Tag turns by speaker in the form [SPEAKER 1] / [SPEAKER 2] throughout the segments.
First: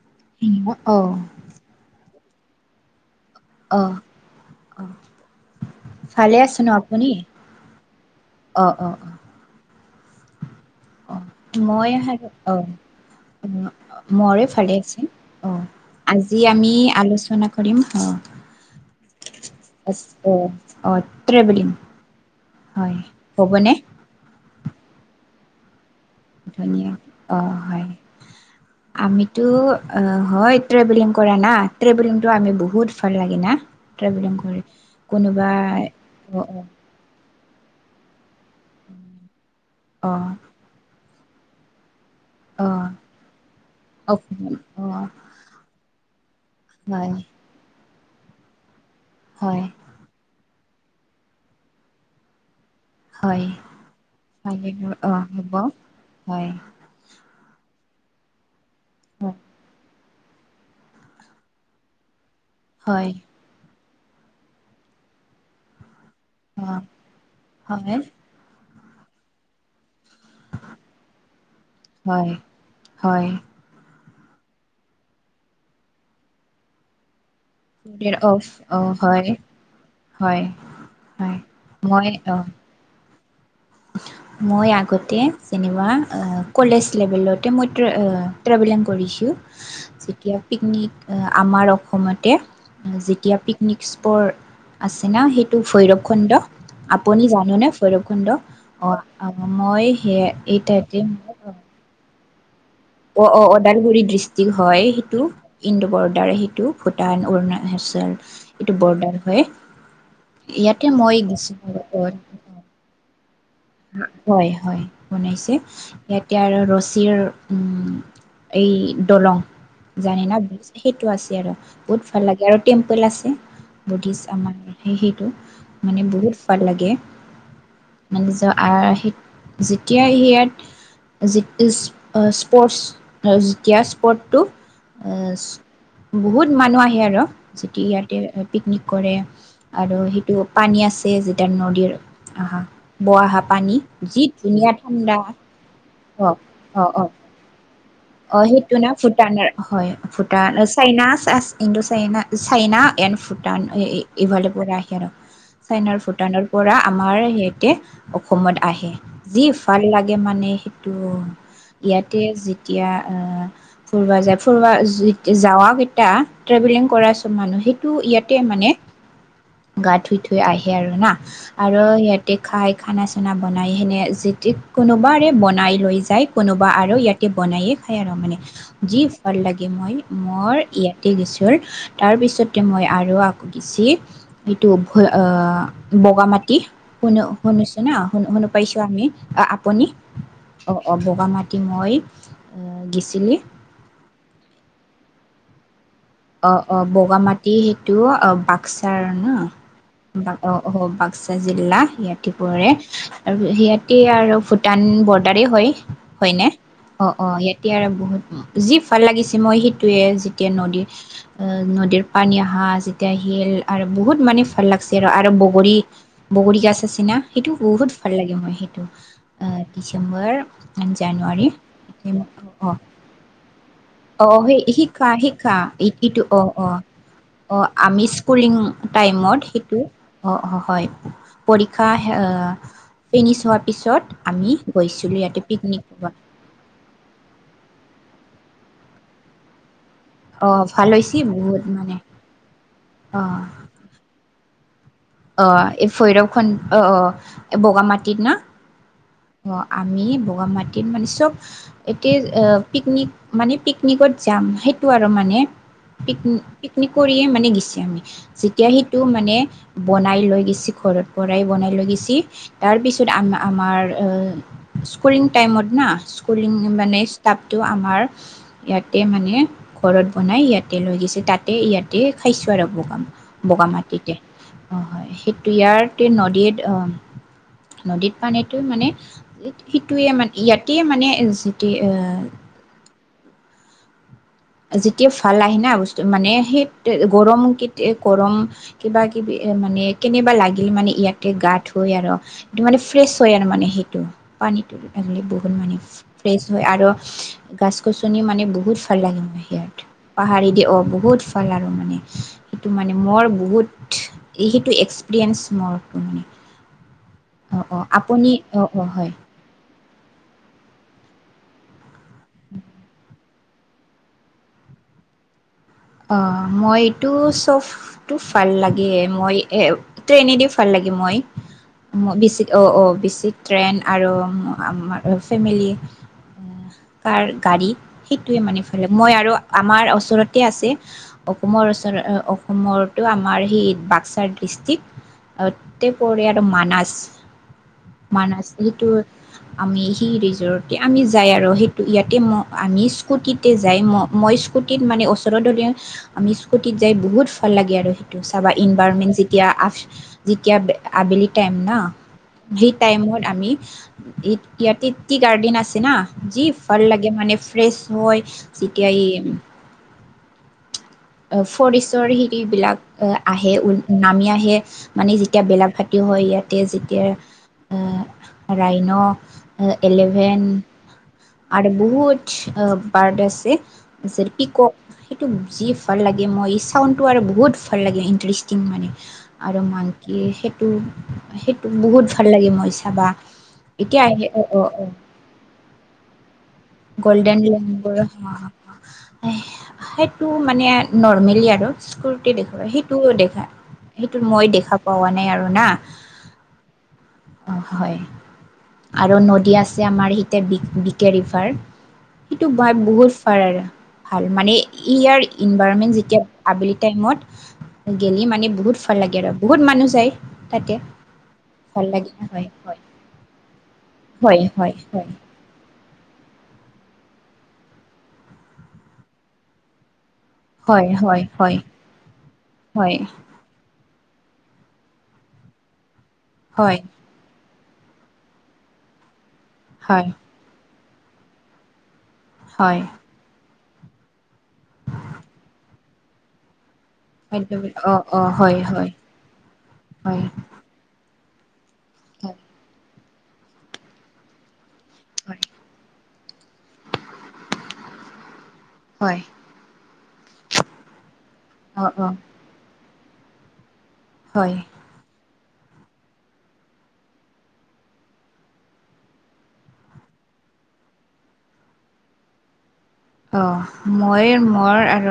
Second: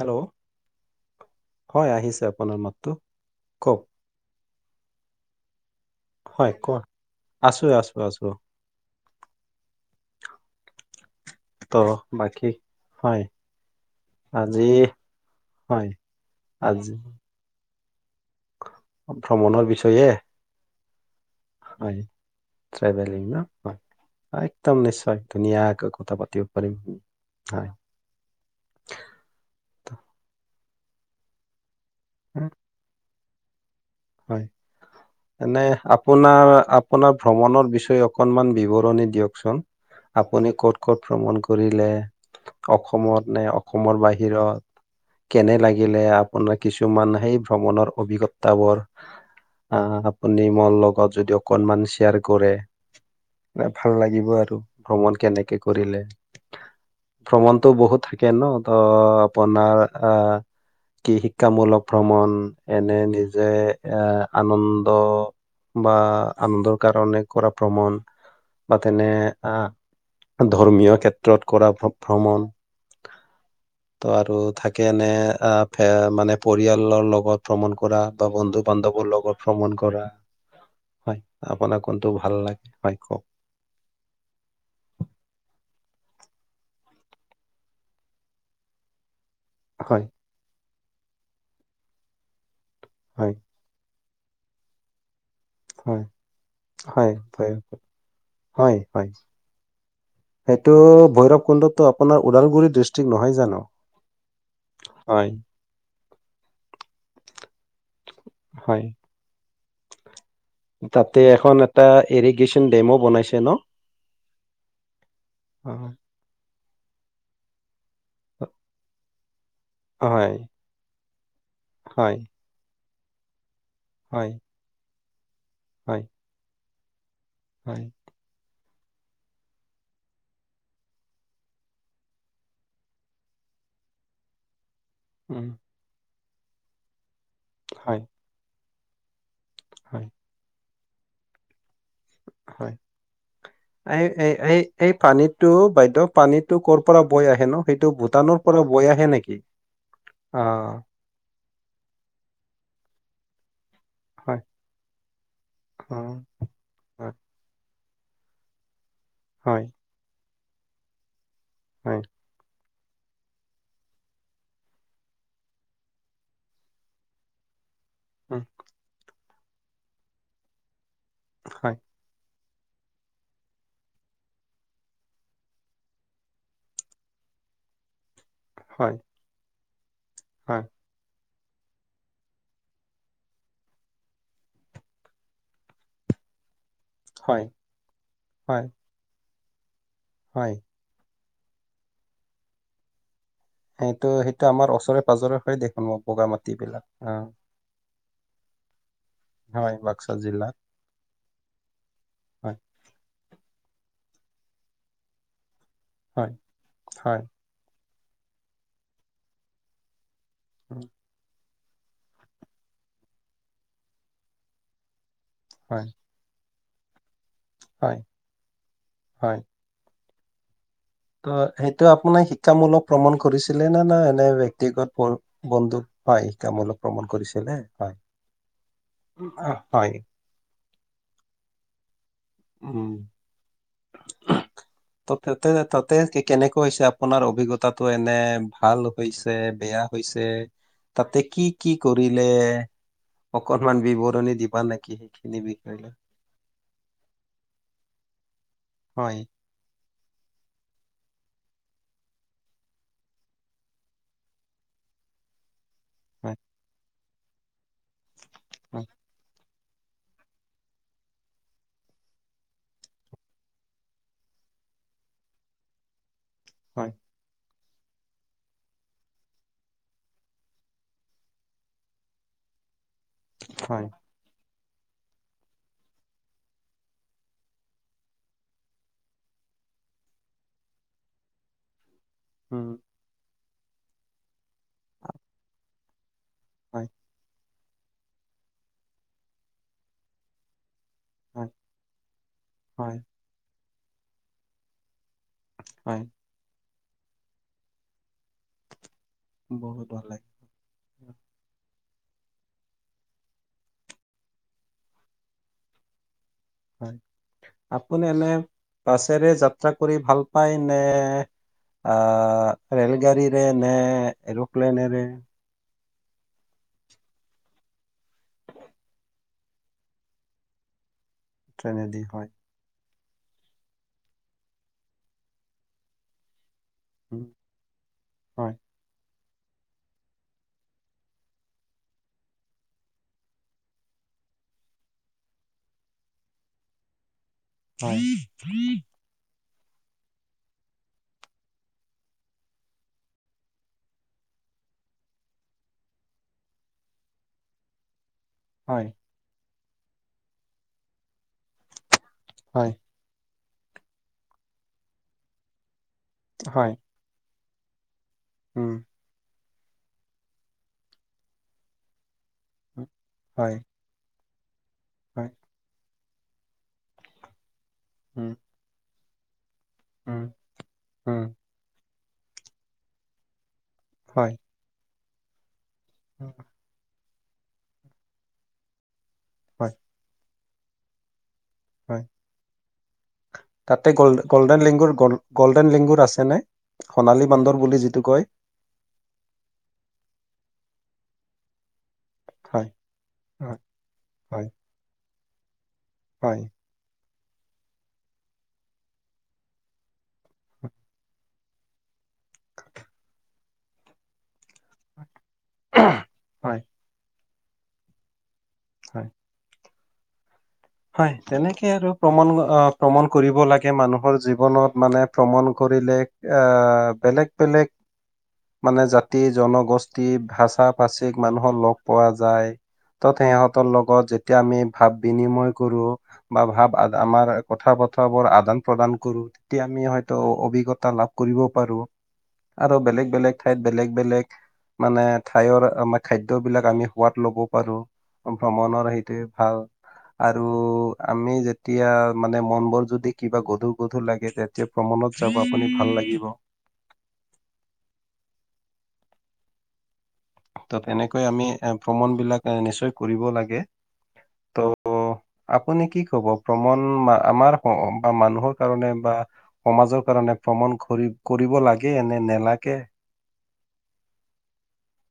[SPEAKER 1] Hello,
[SPEAKER 2] অ
[SPEAKER 1] হয় আহিছে আপোনাৰ মাতটো। কওক
[SPEAKER 2] অহ', অহ', ভালে
[SPEAKER 1] হয়
[SPEAKER 2] আছ ন'
[SPEAKER 1] কোৱা
[SPEAKER 2] আপুনি
[SPEAKER 1] আছো আছো আছো
[SPEAKER 2] অ', অ', অ', অ,
[SPEAKER 1] ত
[SPEAKER 2] মই [unintelligible] অ,
[SPEAKER 1] বাকী
[SPEAKER 2] অ,
[SPEAKER 1] হয়
[SPEAKER 2] মৰে
[SPEAKER 1] আজি
[SPEAKER 2] ভালে আছে অ,
[SPEAKER 1] হয়
[SPEAKER 2] আজি আমি
[SPEAKER 1] আজি
[SPEAKER 2] আলোচনা অ, দিম হা।
[SPEAKER 1] ভ্ৰমণৰ বিচয়ে?
[SPEAKER 2] অ, ট্ৰেভেলিং হয়
[SPEAKER 1] ট্ৰেভেলিং ন
[SPEAKER 2] হ'বনে?
[SPEAKER 1] হয় একদম নিশ্চয় ধুনীয়াকৈ। কথা পাতিব পাৰিম
[SPEAKER 2] ধুনীয়া অ, হয় আমিতো
[SPEAKER 1] তো,
[SPEAKER 2] অ, হয় ট্ৰেভেলিং কৰা না ট্ৰেভেলিংটো
[SPEAKER 1] উম,
[SPEAKER 2] আমি বহুত ভাল লাগে না। ট্ৰেভেলিং
[SPEAKER 1] হয়
[SPEAKER 2] কৰে
[SPEAKER 1] এনে
[SPEAKER 2] কোনোবাই
[SPEAKER 1] আপোনাৰ
[SPEAKER 2] অ', অ',
[SPEAKER 1] আপোনাৰ ভ্ৰমণৰ বিচয়ে অকনমান বিৱৰণী দিয়কচোন
[SPEAKER 2] অ
[SPEAKER 1] আপুনি ক'ত-ক'ত ভ্ৰমণ কৰিলে অসমত নে অসমৰ
[SPEAKER 2] অ
[SPEAKER 1] বাহিৰত?
[SPEAKER 2] অ
[SPEAKER 1] কেনে লাগিলে আপোনাৰ কিছুমান
[SPEAKER 2] হয়
[SPEAKER 1] সেই ভ্ৰমণৰ অভিজ্ঞতা বোৰ
[SPEAKER 2] হয়
[SPEAKER 1] আহ, আপুনি মৰ লগত যদি অকনমান শ্বেয়াৰ কৰে
[SPEAKER 2] হয়
[SPEAKER 1] এনে ভাল লাগিব আৰু
[SPEAKER 2] কালিলৈ অ
[SPEAKER 1] ভ্ৰমণ
[SPEAKER 2] হ'ব
[SPEAKER 1] কেনেকে কৰিলে
[SPEAKER 2] হয়
[SPEAKER 1] ভ্ৰমণটো বহুত থাকে ন ত আপোনাৰ আহ কি শিক্ষামূলক ভ্ৰমণ এনে
[SPEAKER 2] হয়
[SPEAKER 1] নিজে আহ আনন্দ বা
[SPEAKER 2] অ
[SPEAKER 1] আনন্দৰ কাৰণে কৰা ভ্ৰমণ
[SPEAKER 2] হয়
[SPEAKER 1] বা তেনে ধৰ্মীয় ক্ষেত্ৰত কৰা
[SPEAKER 2] হয়
[SPEAKER 1] ভ্ৰমণ।
[SPEAKER 2] হয়
[SPEAKER 1] ত আৰু থাকে এনে আ মানে পৰিয়ালৰ লগত ভ্ৰমণ কৰা বা
[SPEAKER 2] অফ
[SPEAKER 1] বন্ধুক
[SPEAKER 2] অ
[SPEAKER 1] বান্ধবৰ
[SPEAKER 2] হয়
[SPEAKER 1] লগত ভ্ৰমণ কৰা
[SPEAKER 2] হয়
[SPEAKER 1] হয় আপোনাক
[SPEAKER 2] মই
[SPEAKER 1] কোনটো
[SPEAKER 2] অ
[SPEAKER 1] ভাল লাগে হয় কওক?
[SPEAKER 2] মই আগতে যেনিবা কলেজ লেভেলতে মই [unintelligible] [unintelligible] কৰিছোঁ।
[SPEAKER 1] হয়
[SPEAKER 2] যেতিয়া পিকনিক আমাৰ অসমতে
[SPEAKER 1] হয়
[SPEAKER 2] যেতিয়া পিকনিক [unintelligible] আছে ন সেইটো
[SPEAKER 1] হয়,
[SPEAKER 2] ভৈৰৱকুণ্ড,
[SPEAKER 1] হয়,
[SPEAKER 2] আপুনি
[SPEAKER 1] হয়,
[SPEAKER 2] জানেনে ভৈৰৱকুণ্ড?
[SPEAKER 1] হয়, হয়।
[SPEAKER 2] অ' মই সে এই [unintelligible]
[SPEAKER 1] ওদালগুৰিত
[SPEAKER 2] অ অ অ ওদালগুৰি ডিষ্ট্ৰিক্ট হয় সেইটো ইন বৰ্ডাৰ সেইটো ভূটান অৰুণচল এইটো
[SPEAKER 1] হয়।
[SPEAKER 2] বৰ্ডাৰ হয়। ইয়াতে মই
[SPEAKER 1] তাতে এখন এটা
[SPEAKER 2] গৈছিলোঁ
[SPEAKER 1] এৰিগেশ্বন ডেমো বনাইছে ন?
[SPEAKER 2] হয় হয় বনাইছে
[SPEAKER 1] অ,
[SPEAKER 2] ইয়াতে আৰু ৰছীৰ উম এই দলং জানে
[SPEAKER 1] হয়,
[SPEAKER 2] না সেইটো আছে আৰু বহুত
[SPEAKER 1] হয়,
[SPEAKER 2] ভাল লাগে আৰু টে ম্পল আছে বুদ্ধিছ
[SPEAKER 1] হয়,
[SPEAKER 2] আমাৰ সেইটো মানে
[SPEAKER 1] হয়,
[SPEAKER 2] বহুত ভাল লাগে।
[SPEAKER 1] হয়,
[SPEAKER 2] মানে যৰ আৰ্হিত যেতিয়া সেইয়াত [unintelligible] স্পৰ্টছ যেতিয়া স্পৰ্টটো
[SPEAKER 1] উম।
[SPEAKER 2] বহুত মানুহ আহে আৰু যদি
[SPEAKER 1] হয়,
[SPEAKER 2] ইয়াতে পিকনিক কৰে আৰু
[SPEAKER 1] হয়,
[SPEAKER 2] সেইটো পানী আছে যেতিয়া নদীৰ অ' হা
[SPEAKER 1] হয়।
[SPEAKER 2] বোৱা [unintelligible]
[SPEAKER 1] এই এ এই-এই পানীটো বাইদেউ
[SPEAKER 2] অ
[SPEAKER 1] পানীটো কৰ
[SPEAKER 2] অ
[SPEAKER 1] পৰা
[SPEAKER 2] অ
[SPEAKER 1] বৈ আহে নু?
[SPEAKER 2] অ' সেইটো না ভুটানৰ হয় ভুটান,
[SPEAKER 1] অ',
[SPEAKER 2] China, Indo China, China and Bhutan.
[SPEAKER 1] হয়,
[SPEAKER 2] ইফালে পৰা আহে আৰু চায়নাৰ
[SPEAKER 1] অ',
[SPEAKER 2] ভুটানৰ পৰা
[SPEAKER 1] হয়,
[SPEAKER 2] আমাৰ সিহতে অসমত আহে যি
[SPEAKER 1] হয়,
[SPEAKER 2] ভাল লাগে মানে সেটো
[SPEAKER 1] হয়,
[SPEAKER 2] ইয়াতে যি এতিয়া আ ফুৰবা যায় ফুৰবা [unintelligible] কেইটা ট্ৰেভেলিং কৰা চব মানুহিক টো ইয়াতে
[SPEAKER 1] উম,
[SPEAKER 2] মানে গা ধুই থুই আহে আৰু না
[SPEAKER 1] হয়,
[SPEAKER 2] আৰু দে খাই খানা-চানা বনাই সেনে যিতি কোনোবাৰে বনাই লৈ যায় কোনোবা আৰু ইয়াত বনায়ে খাই আৰু মানে
[SPEAKER 1] হয়,
[SPEAKER 2] যি ভাল লাগে মই মৰ
[SPEAKER 1] হয়,
[SPEAKER 2] ইয়াতে গেছো। [unintelligible] তাৰ পিছতে মই আৰু আক গিচি এইটো ভ আ বগা মাটি শুনো
[SPEAKER 1] হয়,
[SPEAKER 2] শুনিছো না শুন শুনা
[SPEAKER 1] হয়,
[SPEAKER 2] পাইছোঁ আমি আপুনি
[SPEAKER 1] হয়।
[SPEAKER 2] অ', অ' বগা মাত এ মই গিছিলি
[SPEAKER 1] সেইটো সেইটো আমাৰ ওচৰে পাঁজৰে স দেখোন মোক
[SPEAKER 2] অ অ বগামাটি সেইটো অ বাক্স
[SPEAKER 1] হয় বাক্সা জিলাত
[SPEAKER 2] আহ আহ বাক্সা জিলা ইয়া
[SPEAKER 1] হয়
[SPEAKER 2] পৰে আৰু সিয়াতে আৰু ভূটান বৰ্ডাৰেই হয়
[SPEAKER 1] হয়
[SPEAKER 2] হয়নে অঁ
[SPEAKER 1] হয়
[SPEAKER 2] অঁ এতিয়া বহুত যি ভাল লাগিছে, মই সেইটোৱে যেতিয়া
[SPEAKER 1] উম,
[SPEAKER 2] নদীত অ' নদীৰ পানী আহা যেতিয়া শিল আৰু বহুত মানে ভাল লাগছি আৰু, আৰু বগৰী,
[SPEAKER 1] হয়
[SPEAKER 2] বগৰী গছ আছি না সেইটো বহুত
[SPEAKER 1] হয়
[SPEAKER 2] ভাল লাগে। মই সেইটো
[SPEAKER 1] হয়
[SPEAKER 2] ডমৰ [inaudible]
[SPEAKER 1] ত'
[SPEAKER 2] জানুৱাৰী,
[SPEAKER 1] সেইটো আপোনাৰ
[SPEAKER 2] অ',
[SPEAKER 1] শিক্ষামূলক ভ্ৰমণ কৰিছিলে নে না এনে
[SPEAKER 2] অ', সৈ
[SPEAKER 1] ব্যক্তিগত
[SPEAKER 2] হিক্কা
[SPEAKER 1] ব-
[SPEAKER 2] হিক্কা
[SPEAKER 1] বন্ধু হয়
[SPEAKER 2] সিটো অ',
[SPEAKER 1] শিক্ষামূলক
[SPEAKER 2] অ',
[SPEAKER 1] ভ্ৰমণ কৰিছিলে
[SPEAKER 2] অ',
[SPEAKER 1] হয়
[SPEAKER 2] আমি স্কুলিং
[SPEAKER 1] উম,
[SPEAKER 2] টাইমত
[SPEAKER 1] আহ,
[SPEAKER 2] সিটো
[SPEAKER 1] হয়
[SPEAKER 2] অ, হয় পৰীক্ষা অ' অ'
[SPEAKER 1] উম
[SPEAKER 2] ফিনিছ হোৱাৰ পিছত আমি
[SPEAKER 1] ত
[SPEAKER 2] গৈছিলোঁ ইয়াতে
[SPEAKER 1] তাতে
[SPEAKER 2] পিকনিক
[SPEAKER 1] তাতে
[SPEAKER 2] খাবা।
[SPEAKER 1] কে- কেনেকৈ হৈছে আপোনাৰ অভিজ্ঞতাটো এনে ভাল হৈছে, বেয়া হৈছে
[SPEAKER 2] অ' ভাল
[SPEAKER 1] তাতে
[SPEAKER 2] হৈছে
[SPEAKER 1] কি
[SPEAKER 2] বহুত
[SPEAKER 1] কি
[SPEAKER 2] মানে
[SPEAKER 1] কৰিলে, অকনমান বিৱৰণী দিবা নে?
[SPEAKER 2] অহ', এই ভৈৰৱ খন অহ, এই বগামাটিত না?
[SPEAKER 1] হয়',
[SPEAKER 2] অ' আমি বগামাটিত মানে চব এতিয়া পিকনিক মানে পিকনিকত যাম। সেই সিটো আৰু মানে পিক
[SPEAKER 1] হয়
[SPEAKER 2] পিকনিক কৰিয়ে মানে গৈছি আমি। যেতিয়া
[SPEAKER 1] হয়
[SPEAKER 2] সেইটো মানে বনাই লৈ গৈছি ঘৰত পৰাই বনাই লৈ গৈছি, তাৰপিছত আ আমাৰ স্কুুলিং টাইমত না, স্কুুলিং
[SPEAKER 1] হয়
[SPEAKER 2] মানে ষ্টাফ টো আমাৰ ইয়াতে মানে ঘৰত বনাই ইয়াতে লৈ গৈছি তাতে ইয়াতে খাইছো আৰু বগা
[SPEAKER 1] হয়
[SPEAKER 2] বগামাটিতে অ হয় সেইটো ইয়াৰটো নদীত অ নদীত পানীটো মানে সেইটোৱে মানে ইয়াতে মানে যিটো এ
[SPEAKER 1] হম্ হম্।
[SPEAKER 2] যিটো ভাল আহে না বস্তু মানে সেই
[SPEAKER 1] হয়,
[SPEAKER 2] গৰম কিত এ, গৰম কিবা কিবি এ মানে কেনেবা লাগিল মানে ইয়াতে
[SPEAKER 1] হয়,
[SPEAKER 2] গা ধুই আৰু টো মানে ফ্ৰেছ হয় আৰু মানে। সেইটো পানীটো, আগে বহুত মানে,
[SPEAKER 1] হয়,
[SPEAKER 2] ফ্ৰেছ হয় আৰু গাছ গছনি মানে বহুত ভাল লাগে। ইয়াত
[SPEAKER 1] বহুত ভাল লাগে।
[SPEAKER 2] পাহাৰে দি অ, বহুত ভাল আৰু মানে, সেইটো মানে মোৰ বহুত সেইটো এক্সপিৰিয়েন্ঞ্চ মোৰ মানে।
[SPEAKER 1] হয়,
[SPEAKER 2] অ অ
[SPEAKER 1] আপুনি এনে
[SPEAKER 2] অ অ হয়
[SPEAKER 1] বাছেৰে যাত্ৰা কৰি ভাল পায় নে? আ ৰেলগাড়ীৰে নে এৰোপ্লেনৰে
[SPEAKER 2] অ মইটো চবটো ভাল লাগে মই এ ট্ৰেইনেদি ভাল লাগে। মই
[SPEAKER 1] ট্ৰেইনেদি হয়,
[SPEAKER 2] বেছিত অ অ বেছি ট্ৰেন আৰু আমাৰ ফেমিলি কাৰ
[SPEAKER 1] উম,
[SPEAKER 2] গাড়ীত সেইটোৱে
[SPEAKER 1] হয়,
[SPEAKER 2] মানে ভাল মই আৰু আমাৰ ওচৰতে আছে। অসমৰ ওচৰত অসমটো আমাৰ সেই বাক্সাৰ ডিষ্ট্ৰিক। আৰু গোটেই পৰিয়াল আৰু মানাছ
[SPEAKER 1] হয়,
[SPEAKER 2] মানাছ এইটোত আমি সেই ৰিজৰ্ট আমি যাই আৰু সেইটো ইয়াতে ম আমি স্কুটিতে যাই। মই ম স্কুটিত মানে ওচৰৰ দৰে আমি স্কুটিত যাই বহুত ভাল লাগে আৰু সেইটো চাবা।
[SPEAKER 1] হয়,
[SPEAKER 2] ইনভাৰমেন যেতিয়া আ যেতিয়া আ আবেলি টাইম না? সেই
[SPEAKER 1] হয়,
[SPEAKER 2] টাইমত আমি ই ইয়াতে টি গাৰ্ডেন আছে না, যি
[SPEAKER 1] হয়,
[SPEAKER 2] ভাল লাগে মানে ফ্ৰেচ হয়।
[SPEAKER 1] উম,
[SPEAKER 2] যেতিয়া এই ফৰেষ্টৰ হেৰি বিলাক
[SPEAKER 1] উম,
[SPEAKER 2] আহে
[SPEAKER 1] হয়,
[SPEAKER 2] নামি আহে। মানে
[SPEAKER 1] হয়,
[SPEAKER 2] যেতিয়া বেলা ভাত হয় ইয়াতে যেতিয়া
[SPEAKER 1] উম,
[SPEAKER 2] ৰাইন
[SPEAKER 1] উম,
[SPEAKER 2] এলিভেন
[SPEAKER 1] উম,
[SPEAKER 2] আৰু বহুত বাৰ্ড আছে। যে
[SPEAKER 1] হয়,
[SPEAKER 2] পিকক সেইটো যি ভাল লাগে
[SPEAKER 1] উম,
[SPEAKER 2] মই চাউন্দ টো আৰু বহুত ভাল লাগে ইন্টাৰেষ্টিং মানে আৰু
[SPEAKER 1] হয়,
[SPEAKER 2] মাঙকি সেইটো সেইটো
[SPEAKER 1] হয়,
[SPEAKER 2] বহুত ভাল লাগে মই চাবা।
[SPEAKER 1] তাতে
[SPEAKER 2] এতিয়া
[SPEAKER 1] গল
[SPEAKER 2] আহে অ
[SPEAKER 1] গল্ডেন
[SPEAKER 2] অ
[SPEAKER 1] লিংগুৰ গল গল্ডেন লিংগুৰ আছেনে? সোণালী
[SPEAKER 2] গল্ডেন ল
[SPEAKER 1] বান্দৰ বুলি যিটো
[SPEAKER 2] বয়স
[SPEAKER 1] কয়,
[SPEAKER 2] সেইটো মানে নৰ্মেলি আৰু স্কুৰ্তি
[SPEAKER 1] হয়,
[SPEAKER 2] দেখুৱায় সেইটোও দেখাই।
[SPEAKER 1] হয়,
[SPEAKER 2] সেইটো
[SPEAKER 1] হয়,
[SPEAKER 2] মই দেখা পোৱা নাই আৰু না
[SPEAKER 1] হয়।
[SPEAKER 2] অ হয় আৰু নদী আছে আমাৰ সিতে বি বিক ৰিভাৰ। সেইটো ব বহু ফাৰৰ ভাল মানে ইয়াৰ ইনভাইৰনমেন্ট যেতিয়া
[SPEAKER 1] হয়,
[SPEAKER 2] আবেলি টাইমত গি মানে বহুত ভাল
[SPEAKER 1] হয়।
[SPEAKER 2] লাগে আৰু বহুত মানু যাই
[SPEAKER 1] হয় তেনেকে আৰু প্ৰমাণ আ
[SPEAKER 2] হয়
[SPEAKER 1] প্ৰমাণ কৰিব লাগে মানুহ হ'ল
[SPEAKER 2] হয় হয়
[SPEAKER 1] জীৱনত মানে ভ্ৰমণ কৰ কৰিলেক আ বেলেগ বেলেগ মানে জাতি জনগষ্ঠ টি ভাষা
[SPEAKER 2] হয়
[SPEAKER 1] ভাচিক
[SPEAKER 2] হয় হয়
[SPEAKER 1] মানুহক লগ পোৱা যায়
[SPEAKER 2] হয়
[SPEAKER 1] তত সিহঁতৰ লগ লগত যেতিয়া আমি ভাৱ বিনিময় কৰো বা ভাৱ
[SPEAKER 2] হয়
[SPEAKER 1] আমাৰ কথা বতৰাবোৰ আদান-প্ৰদান কৰো, তেতিয়া আমি
[SPEAKER 2] হয়
[SPEAKER 1] হয়তো অভিজ্ঞতা লাভ কৰিব পাৰো। আৰু
[SPEAKER 2] হয়
[SPEAKER 1] বেলেগ বেলেগ ঠাইত বেলেগ বেলেগ মানে ঠাইৰ আমাৰ খাদ্যবিলাক আমি সোৱাদ ল'ব
[SPEAKER 2] হয়
[SPEAKER 1] পাৰো।
[SPEAKER 2] অ অ হয়
[SPEAKER 1] ভ্ৰমণৰ
[SPEAKER 2] হয়
[SPEAKER 1] সেইটোৱে ভাল।
[SPEAKER 2] হয়
[SPEAKER 1] আৰু আমি যেতিয়া
[SPEAKER 2] হয়
[SPEAKER 1] মানে মন বোৰ যদি কিবা গধুৰ গধুৰ লাগে তেতিয়া ভ্ৰমণত যাব
[SPEAKER 2] হয়
[SPEAKER 1] আপুনি ভাল লাগিব।
[SPEAKER 2] হয়।
[SPEAKER 1] ত তেনেকৈ আমি
[SPEAKER 2] অ অ
[SPEAKER 1] ভ্ৰমণ বিলাক নিশ্চয় কৰিব লাগে।
[SPEAKER 2] হয়।
[SPEAKER 1] ত' আপুনি কি কব ভ্ৰমণ আমাৰ বা মানুহৰ কাৰণে বা সমাজৰ কাৰণে ভ্ৰমণ কৰি কৰিব লাগে নে নেলাগে?
[SPEAKER 2] অ মই মোৰ আৰ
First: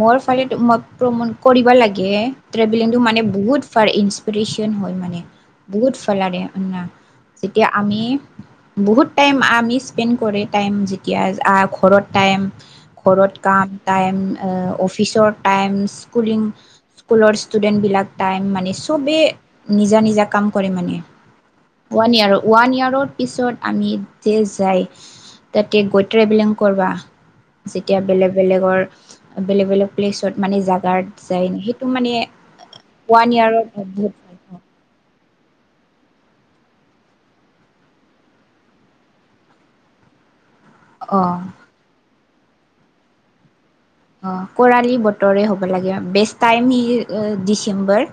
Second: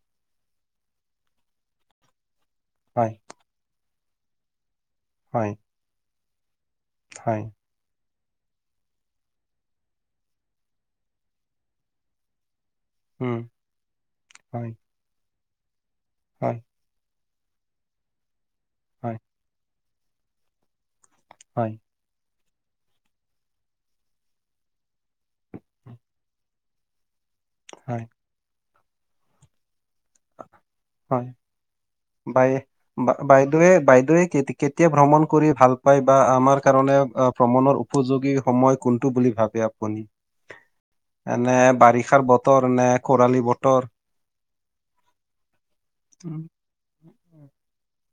[SPEAKER 2] মোৰ ফালে তোমাক প্ৰমাণ কৰিবা লাগে। ট্ৰেভেলিংটো
[SPEAKER 1] হয়
[SPEAKER 2] মানে বহুত ফাৰ ইন্সফেৰেচন হয় মানে
[SPEAKER 1] হয়
[SPEAKER 2] বহুত ফালাৰে। আননা
[SPEAKER 1] হয়
[SPEAKER 2] যেতিয়া আমি বহুত টাইম আমি স্পেণ্ড কৰি টাইম যেতিয়া আ ঘৰত টাইম ঘৰত
[SPEAKER 1] উম
[SPEAKER 2] কাম টাইম
[SPEAKER 1] হয়
[SPEAKER 2] অফিচৰ টাইম স্কুলিং
[SPEAKER 1] হয়
[SPEAKER 2] স্কুলৰ ষ্টুডেণ্টবিলাক টাইম মানে
[SPEAKER 1] হয়
[SPEAKER 2] চবেই নিজা নিজা কাম কৰে মানে।
[SPEAKER 1] হয়
[SPEAKER 2] ওৱান ইয়াৰ ওৱান ইয়াৰৰ পিছত আমি যে যাই তাতে গৈ ট্ৰেবেলং কৰবা যেতিয়া
[SPEAKER 1] হয়
[SPEAKER 2] বেলেগ বেলেগৰ বেলেগ বেলেগ প্লেছত মানে জোগাত
[SPEAKER 1] হয়
[SPEAKER 2] যায় নৈ সেইটো মানে
[SPEAKER 1] বাই বা-
[SPEAKER 2] ওৱান ইয়াৰৰ
[SPEAKER 1] বাইদেৱে
[SPEAKER 2] বহুত
[SPEAKER 1] বাইদেৱে
[SPEAKER 2] ভাল
[SPEAKER 1] কেতি-
[SPEAKER 2] পাওঁ।
[SPEAKER 1] কেতিয়া ভ্ৰমণ কৰি ভাল পাই বা আমাৰ কাৰণে ভ্ৰমণৰ উপযোগী সময় কোনটো বুলি ভাবে আপুনি?
[SPEAKER 2] অ',
[SPEAKER 1] এনে বাৰিষাৰ বতৰ নে খৰালি বতৰ?
[SPEAKER 2] অ কৰালি বতৰে হ'ব লাগে বেষ্ট
[SPEAKER 1] উম,
[SPEAKER 2] টাইম ই ডিচেম্বৰ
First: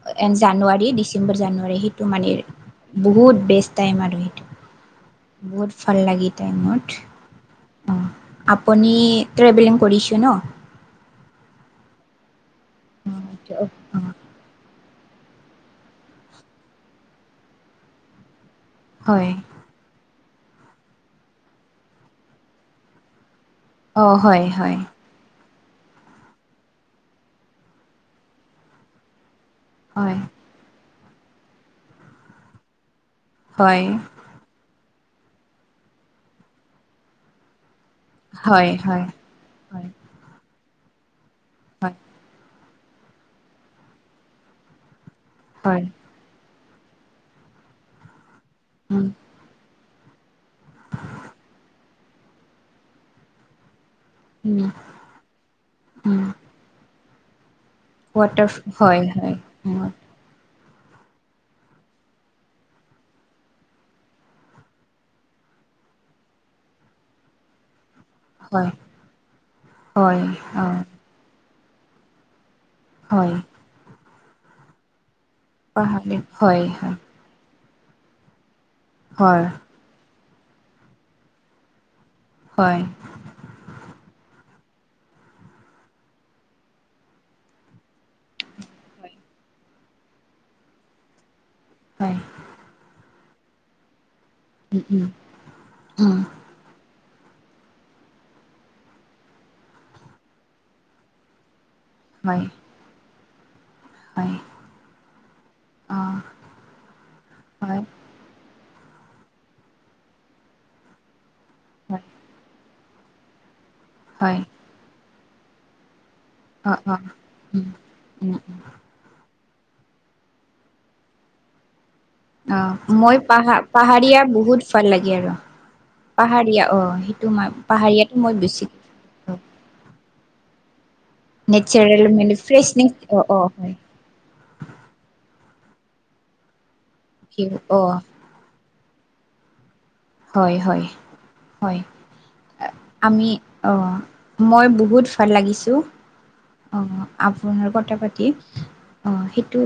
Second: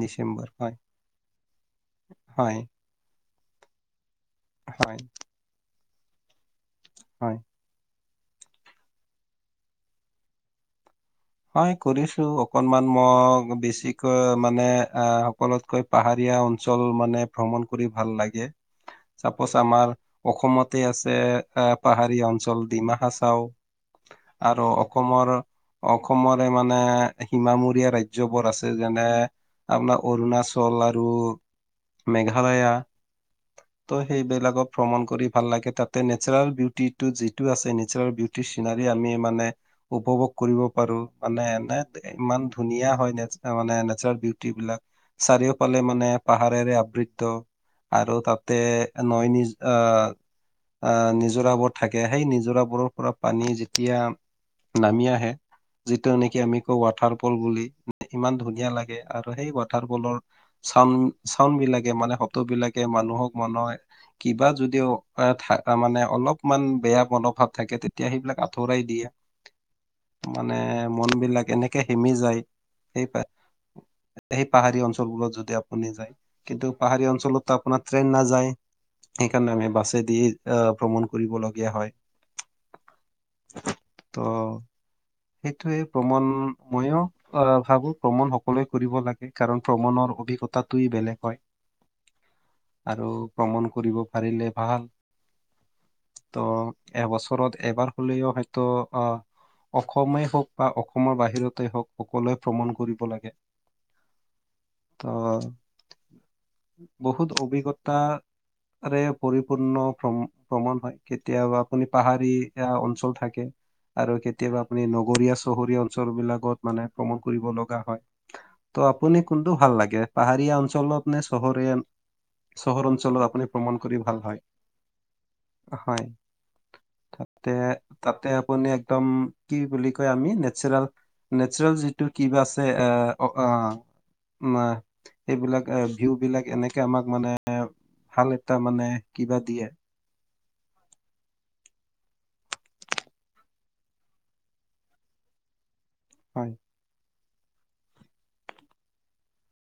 [SPEAKER 1] ডিচেম্বৰ হয়
[SPEAKER 2] জানুৱাৰী ডিচেম্বৰ জানুৱাৰী সেইটো মানে
[SPEAKER 1] হয়
[SPEAKER 2] বহুত বেষ্ট টাইম আৰু সে
[SPEAKER 1] হয়।
[SPEAKER 2] ফাল লাগি টাইমত।
[SPEAKER 1] হয়।
[SPEAKER 2] অ আপুনি ট্ৰেভেলিং কৰিছে ন?
[SPEAKER 1] হয় কৰিছো অকনমান মই
[SPEAKER 2] অ',
[SPEAKER 1] বেছিকৈ মানে অহ সকলোতকৈ পাহাৰীয়া অঞ্চল মানে ভ্ৰমণ কৰি ভাল লাগে
[SPEAKER 2] হয়
[SPEAKER 1] চাপোজ আমাৰ অসমতে আছে এ পাহাৰী অঞ্চল ডিমা হাচাও
[SPEAKER 2] অ', হয়,
[SPEAKER 1] আৰু
[SPEAKER 2] হয়,
[SPEAKER 1] অসমৰ অসমৰে মানে সীমা মূৰীয়া ৰাজ্যবোৰ আছে যেনে আপোনাৰ
[SPEAKER 2] হয়, হয়,
[SPEAKER 1] অৰুণাচল আৰু মেঘালয়া
[SPEAKER 2] হয়,
[SPEAKER 1] ত' সেইবিলাকক ভ্ৰমণ কৰি ভাল লাগে তাতে নেচাৰেল বিউটিটো যিটো আছে নেছনেল বিউটি
[SPEAKER 2] হয়,
[SPEAKER 1] চিনাৰী
[SPEAKER 2] হয়,
[SPEAKER 1] আমি মানে উপভোগ কৰিব পাৰো মানে এনে
[SPEAKER 2] হয়,
[SPEAKER 1] ইমান ধুনীয়া হয়ে মানে নেচাৰেল বিউটি বিলাক চাৰিওফালে
[SPEAKER 2] হয়,
[SPEAKER 1] মানে পাহ পাহাৰেৰে আবৃত্ত আৰু তাতে
[SPEAKER 2] উম,
[SPEAKER 1] নৈ নিজ আহ আহ নিজৰাবোৰ থাকে সেই নিজৰাবোৰৰ পৰা পানী যেতিয়া
[SPEAKER 2] উম,
[SPEAKER 1] নামি আহে যিটো
[SPEAKER 2] উম।
[SPEAKER 1] নেকি আমি কওঁ ৱাটাৰ ফল বুলি ইমান
[SPEAKER 2] ৱাটাৰ
[SPEAKER 1] ধুনীয়া লাগে
[SPEAKER 2] হয়
[SPEAKER 1] আৰু
[SPEAKER 2] হয়
[SPEAKER 1] সেই ৱাটাৰ ফলৰ চাউন চাউন বিলাকে মানে শব্দ বিলাকে মানুহক মনয় কিবা যদিও মানে অলপমান বেয়া মনোভাৱ থাকে তে তেতিয়া সেইবিলাক আঁতৰাই দিয়ে
[SPEAKER 2] হয়
[SPEAKER 1] মানে
[SPEAKER 2] হয় অ
[SPEAKER 1] মন বিলাক এনেকে সেমি যায় সেই পা-
[SPEAKER 2] হয়
[SPEAKER 1] সেই পাহাৰী অঞ্চলবোৰত যদি আপুনি যায়
[SPEAKER 2] পাহাৰীত হয়
[SPEAKER 1] কিন্তু পাহাৰী অঞ্চলত আপোনাৰ ট্ৰেইন নাযায়
[SPEAKER 2] হয়
[SPEAKER 1] সেইকাৰণে আমি বাছে দি ভ্ৰমণ কৰিবলগীয়া হয় ত
[SPEAKER 2] [inaudible]
[SPEAKER 1] সেইটোয়ে ভ্ৰমণ ময়ো আহ ভাবো ভ্ৰমণ সকলোৱে কৰিব
[SPEAKER 2] হয়
[SPEAKER 1] লাগে কাৰণ ভ্ৰমণৰ অ সেই কথাটোৱে বেলেগ হয়।
[SPEAKER 2] হয়।
[SPEAKER 1] আৰু ভ্ৰমণ কৰিব পাৰিলে ভাল।
[SPEAKER 2] উম উম উম
[SPEAKER 1] ত এবছৰত এবাৰ হ'লেও হয়তো আহ অসমেই হওক বা অসমৰ বাহিৰতে হওক সকলোৱে
[SPEAKER 2] হয়
[SPEAKER 1] ভ্ৰমণ কৰিব লাগে।
[SPEAKER 2] হয়
[SPEAKER 1] অ।
[SPEAKER 2] অ
[SPEAKER 1] বহুত
[SPEAKER 2] হয়
[SPEAKER 1] অভিজ্ঞতা পৰিপূৰ্ণ ভ্ৰমণ হয় কেতিয়াবা আপুনি
[SPEAKER 2] হয়
[SPEAKER 1] পাহাৰী সেয়া। [unintelligible] থাকে আৰু
[SPEAKER 2] হয়
[SPEAKER 1] কেতিয়াবা আপুনি নগৰীয়া চহৰীয়া অঞ্চল বিলাকত
[SPEAKER 2] অ
[SPEAKER 1] মানে
[SPEAKER 2] অ
[SPEAKER 1] ভ্ৰমণ
[SPEAKER 2] উম
[SPEAKER 1] কৰিবলগীয়া হয়
[SPEAKER 2] উম
[SPEAKER 1] ত ' আপুনি কোনটো ভাল লাগে পাহাৰীয়া অঞ্চলত নে চহৰীয়াল?
[SPEAKER 2] অ, মই
[SPEAKER 1] ভাল
[SPEAKER 2] পাহা-পাহাৰীয়া
[SPEAKER 1] হয়
[SPEAKER 2] বহুত ভাল লাগে আৰু।
[SPEAKER 1] হয়
[SPEAKER 2] পাহাৰীয়া অ, সেইটো মই
[SPEAKER 1] তাতে
[SPEAKER 2] পাহাৰীয়াটো
[SPEAKER 1] তাতে
[SPEAKER 2] মই
[SPEAKER 1] আপুনি
[SPEAKER 2] বেছি
[SPEAKER 1] একদম কি বুলি কয় আমি নেচাৰাল-নেচাৰেল
[SPEAKER 2] নেচাৰেল
[SPEAKER 1] যিটো কিব
[SPEAKER 2] মানে
[SPEAKER 1] আছে এ,
[SPEAKER 2] ফ্ৰেছনেছ
[SPEAKER 1] অ, আ
[SPEAKER 2] হয়
[SPEAKER 1] মাহ সেইবিলাক এ ভিউ বিলাক এনেকে আমাক মানে
[SPEAKER 2] অ
[SPEAKER 1] ভাল এটা মানে কিবা দিয়ে।
[SPEAKER 2] হয়-হয়-হয় আমি অ মই বহুত ভাল লাগিছোঁ।
[SPEAKER 1] হয়
[SPEAKER 2] অহ আপোনাৰ কথা পাতি অহ সেইটো।